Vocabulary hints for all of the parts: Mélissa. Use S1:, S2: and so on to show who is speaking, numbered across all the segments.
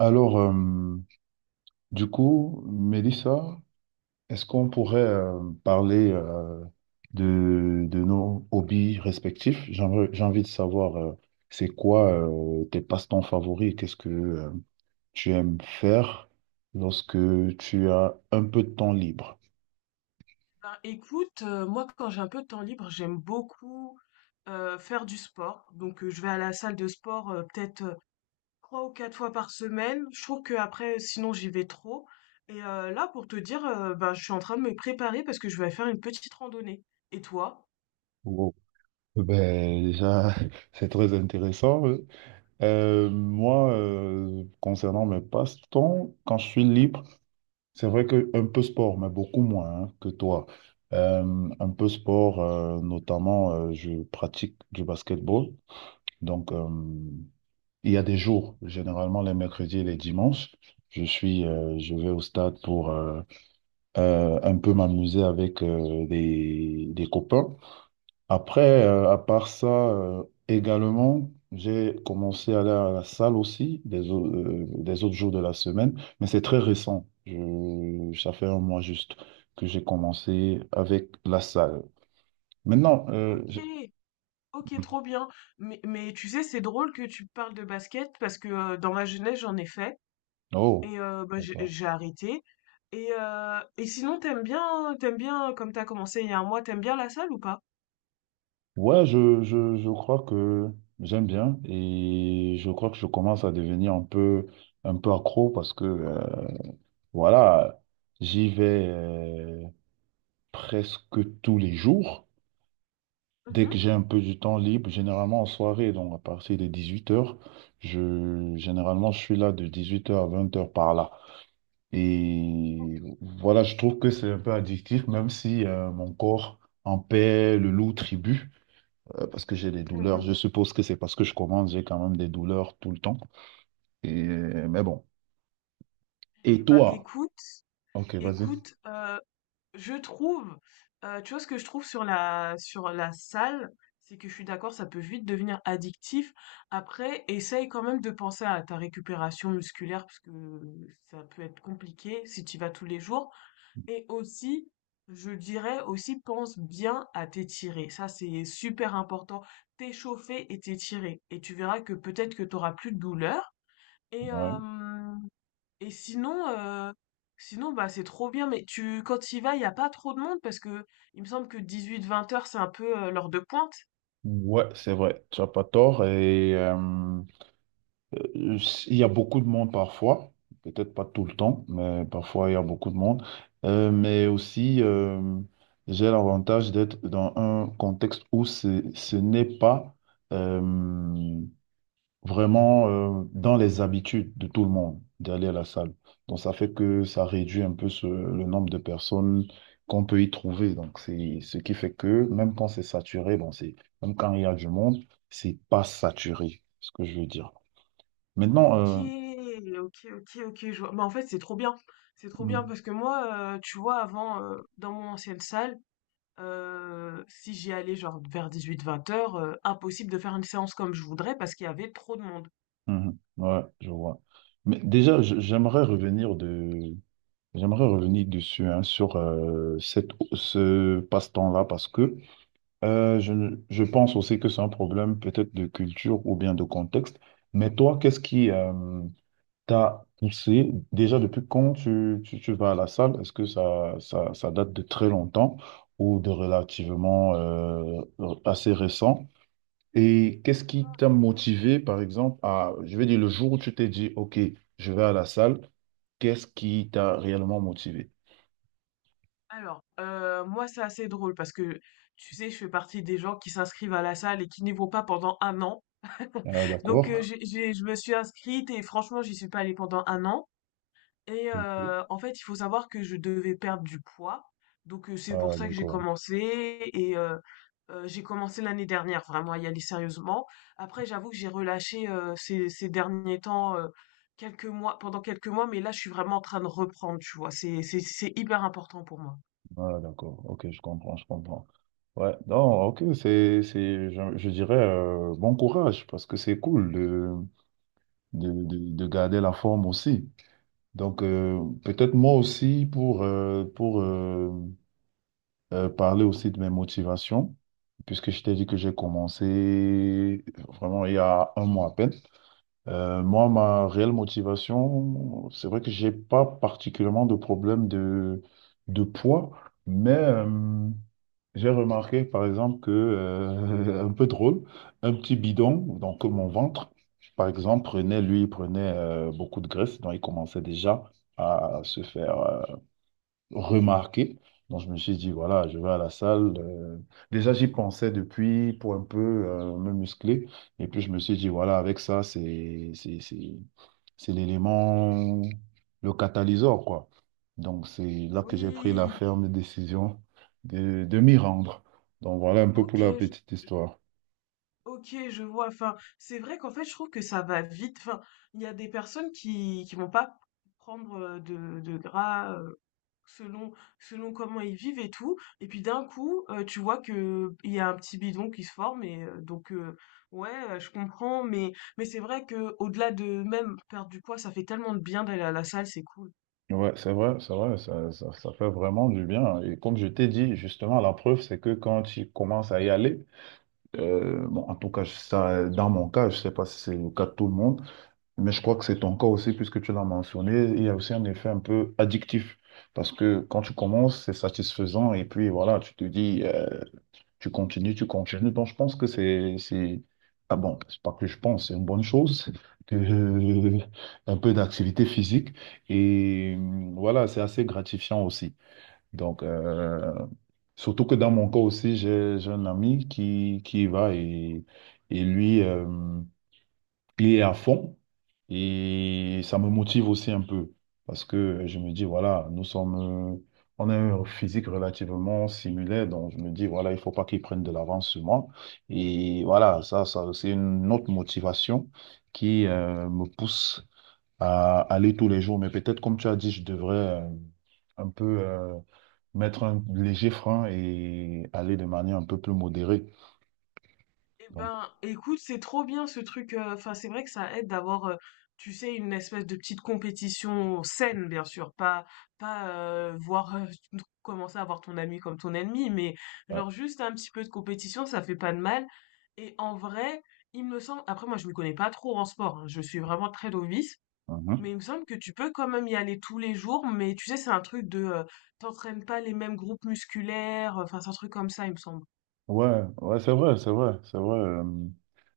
S1: Alors, euh, du coup, Mélissa, est-ce qu'on pourrait parler de nos hobbies respectifs? J'ai envie de savoir, c'est quoi tes passe-temps favoris? Qu'est-ce que tu aimes faire lorsque tu as un peu de temps libre?
S2: Ben, écoute, moi quand j'ai un peu de temps libre, j'aime beaucoup faire du sport. Donc je vais à la salle de sport peut-être trois ou quatre fois par semaine. Je trouve que après, sinon j'y vais trop. Et là, pour te dire, ben, je suis en train de me préparer parce que je vais faire une petite randonnée. Et toi?
S1: Wow. Ben, déjà, c'est très intéressant. Moi, concernant mes passe-temps, quand je suis libre, c'est vrai que un peu sport, mais beaucoup moins hein, que toi. Un peu sport, notamment, je pratique du basketball. Donc, euh, il y a des jours, généralement les mercredis et les dimanches, je vais au stade pour un peu m'amuser avec des copains. Après, à part ça, également, j'ai commencé à aller à la salle aussi des autres jours de la semaine, mais c'est très récent. Ça fait un mois juste que j'ai commencé avec la salle. Maintenant, euh,
S2: Ok,
S1: je-
S2: ok, trop bien. Mais tu sais, c'est drôle que tu parles de basket parce que dans ma jeunesse, j'en ai fait.
S1: oh,
S2: Et bah, j'ai
S1: d'accord.
S2: j'ai arrêté. Et sinon, t'aimes bien comme t'as commencé il y a un mois, t'aimes bien la salle ou pas?
S1: Ouais, je crois que j'aime bien et je crois que je commence à devenir un peu accro parce que, voilà, j'y vais presque tous les jours. Dès que
S2: Mmh.
S1: j'ai un peu du temps libre, généralement en soirée, donc à partir de 18 heures, généralement je suis là de 18 heures à 20 heures par là. Et voilà, je trouve que c'est un peu addictif, même si mon corps en paie le lourd tribut, parce que j'ai des douleurs.
S2: Mh.
S1: Je suppose que c'est parce que je commence, j'ai quand même des douleurs tout le temps. Et, mais bon.
S2: Et
S1: Et
S2: bah,
S1: toi?
S2: écoute
S1: Ok, vas-y.
S2: écoute, je trouve, tu vois ce que je trouve sur la salle, c'est que je suis d'accord, ça peut vite devenir addictif. Après, essaye quand même de penser à ta récupération musculaire parce que ça peut être compliqué si tu y vas tous les jours. Et aussi, je dirais aussi, pense bien à t'étirer. Ça, c'est super important. T'échauffer et t'étirer. Et tu verras que peut-être que t'auras plus de douleur. Et,
S1: Ouais.
S2: euh, et sinon, bah, c'est trop bien. Mais quand tu y vas, il n'y a pas trop de monde parce que il me semble que 18h-20h, c'est un peu l'heure de pointe.
S1: Ouais, c'est vrai, tu n'as pas tort. Euh, Il y a beaucoup de monde parfois, peut-être pas tout le temps, mais parfois il y a beaucoup de monde. Mais aussi, j'ai l'avantage d'être dans un contexte où ce n'est pas euh, vraiment dans les habitudes de tout le monde d'aller à la salle. Donc ça fait que ça réduit un peu le nombre de personnes qu'on peut y trouver. Donc c'est ce qui fait que même quand c'est saturé, même quand il y a du monde, c'est pas saturé, ce que je veux dire. Maintenant,
S2: Ok,
S1: euh,
S2: ok, ok, ok, je vois. Bah, en fait, c'est trop bien. C'est trop bien
S1: Mm.
S2: parce que moi, tu vois, avant, dans mon ancienne salle, si j'y allais genre vers 18h-20h, impossible de faire une séance comme je voudrais parce qu'il y avait trop de monde.
S1: Mhm. Ouais, je vois. Mais déjà, je- j'aimerais revenir de, J'aimerais revenir dessus hein, sur ce passe-temps-là parce que je, ne- je pense aussi que c'est un problème peut-être de culture ou bien de contexte. Mais toi, qu'est-ce qui t'a poussé déjà depuis quand tu vas à la salle? Est-ce que ça date de très longtemps ou de relativement assez récent? Et qu'est-ce qui t'a motivé, par exemple, à, je vais dire, le jour où tu t'es dit, OK, je vais à la salle, qu'est-ce qui t'a réellement motivé?
S2: Alors, moi, c'est assez drôle parce que, tu sais, je fais partie des gens qui s'inscrivent à la salle et qui n'y vont pas pendant un an.
S1: Ah,
S2: Donc,
S1: d'accord.
S2: je me suis inscrite et franchement, j'y suis pas allée pendant un an. Et
S1: Ok.
S2: en fait, il faut savoir que je devais perdre du poids, donc c'est pour
S1: Ah,
S2: ça que j'ai
S1: d'accord.
S2: commencé et j'ai commencé l'année dernière vraiment à y aller sérieusement. Après, j'avoue que j'ai relâché, ces derniers temps, quelques mois, mais là, je suis vraiment en train de reprendre, tu vois? C'est hyper important pour moi.
S1: Ah, d'accord. OK, je comprends, je comprends. Ouais, non, OK, je dirais, bon courage, parce que c'est cool de garder la forme aussi. Donc, peut-être moi aussi, pour parler aussi de mes motivations, puisque je t'ai dit que j'ai commencé vraiment il y a un mois à peine. Moi, ma réelle motivation, c'est vrai que j'ai pas particulièrement de problème de poids, mais j'ai remarqué, par exemple, un peu drôle, un petit bidon, donc mon ventre, par exemple, prenait, lui, il prenait beaucoup de graisse, donc il commençait déjà à se faire. Remarqué. Donc, je me suis dit, voilà, je vais à la salle. Déjà, j'y pensais depuis pour un peu me muscler. Et puis, je me suis dit, voilà, avec ça, c'est l'élément, le catalyseur, quoi. Donc, c'est là que j'ai pris la
S2: Oui,
S1: ferme décision de m'y rendre. Donc, voilà un peu pour la
S2: OK, je
S1: petite histoire.
S2: OK, je vois. Enfin, c'est vrai qu'en fait, je trouve que ça va vite. Enfin, il y a des personnes qui vont pas prendre, de gras, Selon selon comment ils vivent et tout et puis d'un coup, tu vois que il y a un petit bidon qui se forme. Et ouais, je comprends, mais c'est vrai que au delà de même perdre du poids, ça fait tellement de bien d'aller à la salle, c'est cool.
S1: Ouais, c'est vrai, ça fait vraiment du bien. Et comme je t'ai dit, justement, la preuve, c'est que quand tu commences à y aller, bon, en tout cas, ça, dans mon cas, je ne sais pas si c'est le cas de tout le monde, mais je crois que c'est ton cas aussi, puisque tu l'as mentionné, il y a aussi un effet un peu addictif, parce que quand tu commences, c'est satisfaisant, et puis voilà, tu te dis, tu continues, tu continues. Donc, je pense que ah bon, c'est pas que je pense, c'est une bonne chose, de- un peu d'activité physique, et voilà, c'est assez gratifiant aussi. Donc, euh, Surtout que dans mon cas aussi, j'ai un ami qui y va et lui, il est à fond. Et ça me motive aussi un peu. Parce que je me dis, voilà, nous sommes, euh, on a un physique relativement similaire. Donc, je me dis, voilà, il faut pas qu'il prenne de l'avance sur moi. Et voilà, c'est une autre motivation qui, me pousse à aller tous les jours. Mais peut-être, comme tu as dit, je devrais, un peu. Mettre un léger frein et aller de manière un peu plus modérée.
S2: Eh
S1: Donc,
S2: ben, écoute, c'est trop bien ce truc. Enfin, c'est vrai que ça aide d'avoir, tu sais, une espèce de petite compétition saine, bien sûr. Pas voir commencer à voir ton ami comme ton ennemi, mais
S1: ouais,
S2: genre juste un petit peu de compétition, ça fait pas de mal. Et en vrai, il me semble. Après, moi, je me connais pas trop en sport, hein. Je suis vraiment très novice.
S1: mhm.
S2: Mais il me semble que tu peux quand même y aller tous les jours. Mais tu sais, c'est un truc de, t'entraînes pas les mêmes groupes musculaires. Enfin, c'est un truc comme ça, il me semble.
S1: Ouais, c'est vrai, c'est vrai, c'est vrai.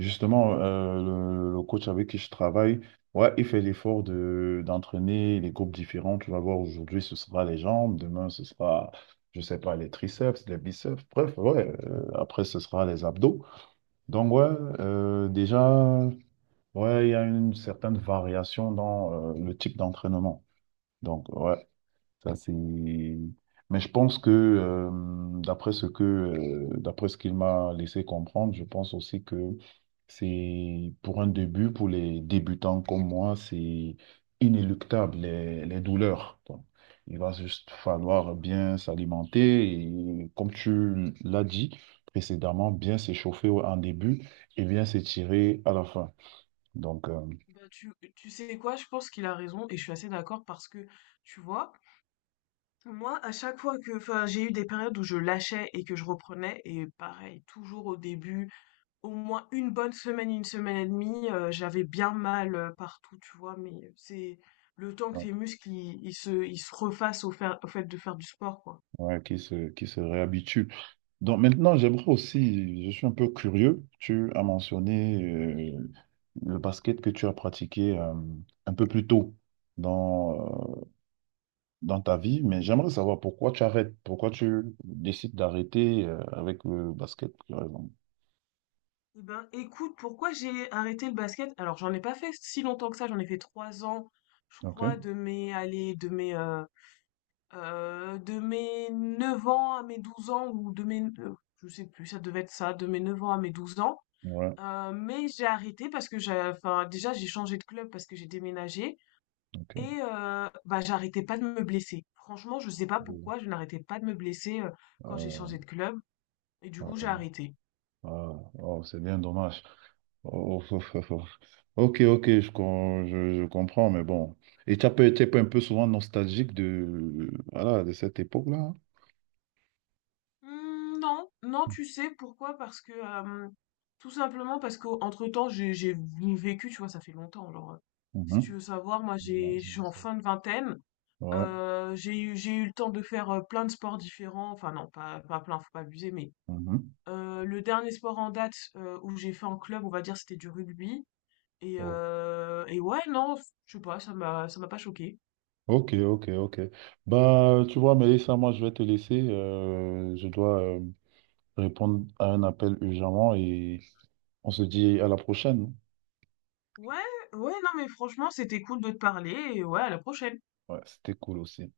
S1: Justement, le coach avec qui je travaille, ouais, il fait l'effort de d'entraîner les groupes différents. Tu vas voir, aujourd'hui, ce sera les jambes, demain, ce sera, je sais pas, les triceps, les biceps, bref, ouais, après, ce sera les abdos. Donc, ouais, déjà, ouais, il y a une certaine variation dans le type d'entraînement. Donc, ouais. Ça, c'est... Mais je pense que, d'après ce qu'il m'a laissé comprendre, je pense aussi que c'est pour un début, pour les débutants comme moi, c'est inéluctable, les douleurs. Quoi. Il va juste falloir bien s'alimenter et, comme tu l'as dit précédemment, bien s'échauffer en début et bien s'étirer à la fin. Donc, euh,
S2: Bah, tu sais quoi, je pense qu'il a raison et je suis assez d'accord parce que, tu vois, moi, à chaque fois que, enfin, j'ai eu des périodes où je lâchais et que je reprenais, et pareil, toujours au début, au moins une bonne semaine, une semaine et demie, j'avais bien mal partout, tu vois, mais c'est le temps que tes muscles, ils se refassent au fait de faire du sport, quoi.
S1: ouais, qui se réhabituent. Donc maintenant, j'aimerais aussi, je suis un peu curieux, tu as mentionné le basket que tu as pratiqué un peu plus tôt dans, euh, dans ta vie, mais j'aimerais savoir pourquoi tu arrêtes, pourquoi tu décides d'arrêter avec le basket, par exemple.
S2: Eh ben, écoute, pourquoi j'ai arrêté le basket? Alors, j'en ai pas fait si longtemps que ça, j'en ai fait 3 ans, je
S1: Ok,
S2: crois, de mes, allez, de mes 9 ans à mes 12 ans, ou de mes je sais plus, ça devait être ça, de mes 9 ans à mes 12 ans.
S1: ouais,
S2: Mais j'ai arrêté parce que déjà j'ai changé de club parce que j'ai déménagé. Et
S1: ok.
S2: bah, j'arrêtais pas de me blesser. Franchement, je sais pas
S1: Euh,
S2: pourquoi, je n'arrêtais pas de me blesser, quand j'ai
S1: euh,
S2: changé de club et du
S1: euh,
S2: coup j'ai arrêté.
S1: euh, oh, c'est bien dommage. Oh, oh, oh, oh. Ok, ok, je comprends, mais bon. Et tu as pas été un peu souvent nostalgique de, voilà, de cette époque-là. Hein
S2: Mmh, non, non, tu sais pourquoi? Parce que, tout simplement parce qu'entre-temps j'ai vécu, tu vois? Ça fait longtemps, genre, si
S1: Mhm.
S2: tu veux savoir, moi
S1: Non,
S2: j'ai
S1: c'est
S2: je suis en
S1: ça.
S2: fin de vingtaine.
S1: Ouais.
S2: J'ai eu le temps de faire, plein de sports différents, enfin non, pas plein, faut pas abuser, mais
S1: Mhm.
S2: le dernier sport en date, où j'ai fait en club, on va dire, c'était du rugby. et
S1: Oh.
S2: heu et ouais, non, je sais pas, ça m'a pas choqué.
S1: Ok, ok, ok. Bah, tu vois, Mélissa, moi, je vais te laisser. Je dois répondre à un appel urgemment et on se dit à la prochaine.
S2: Ouais, ouais, non, mais franchement, c'était cool de te parler et ouais, à la prochaine.
S1: Ouais, c'était cool aussi.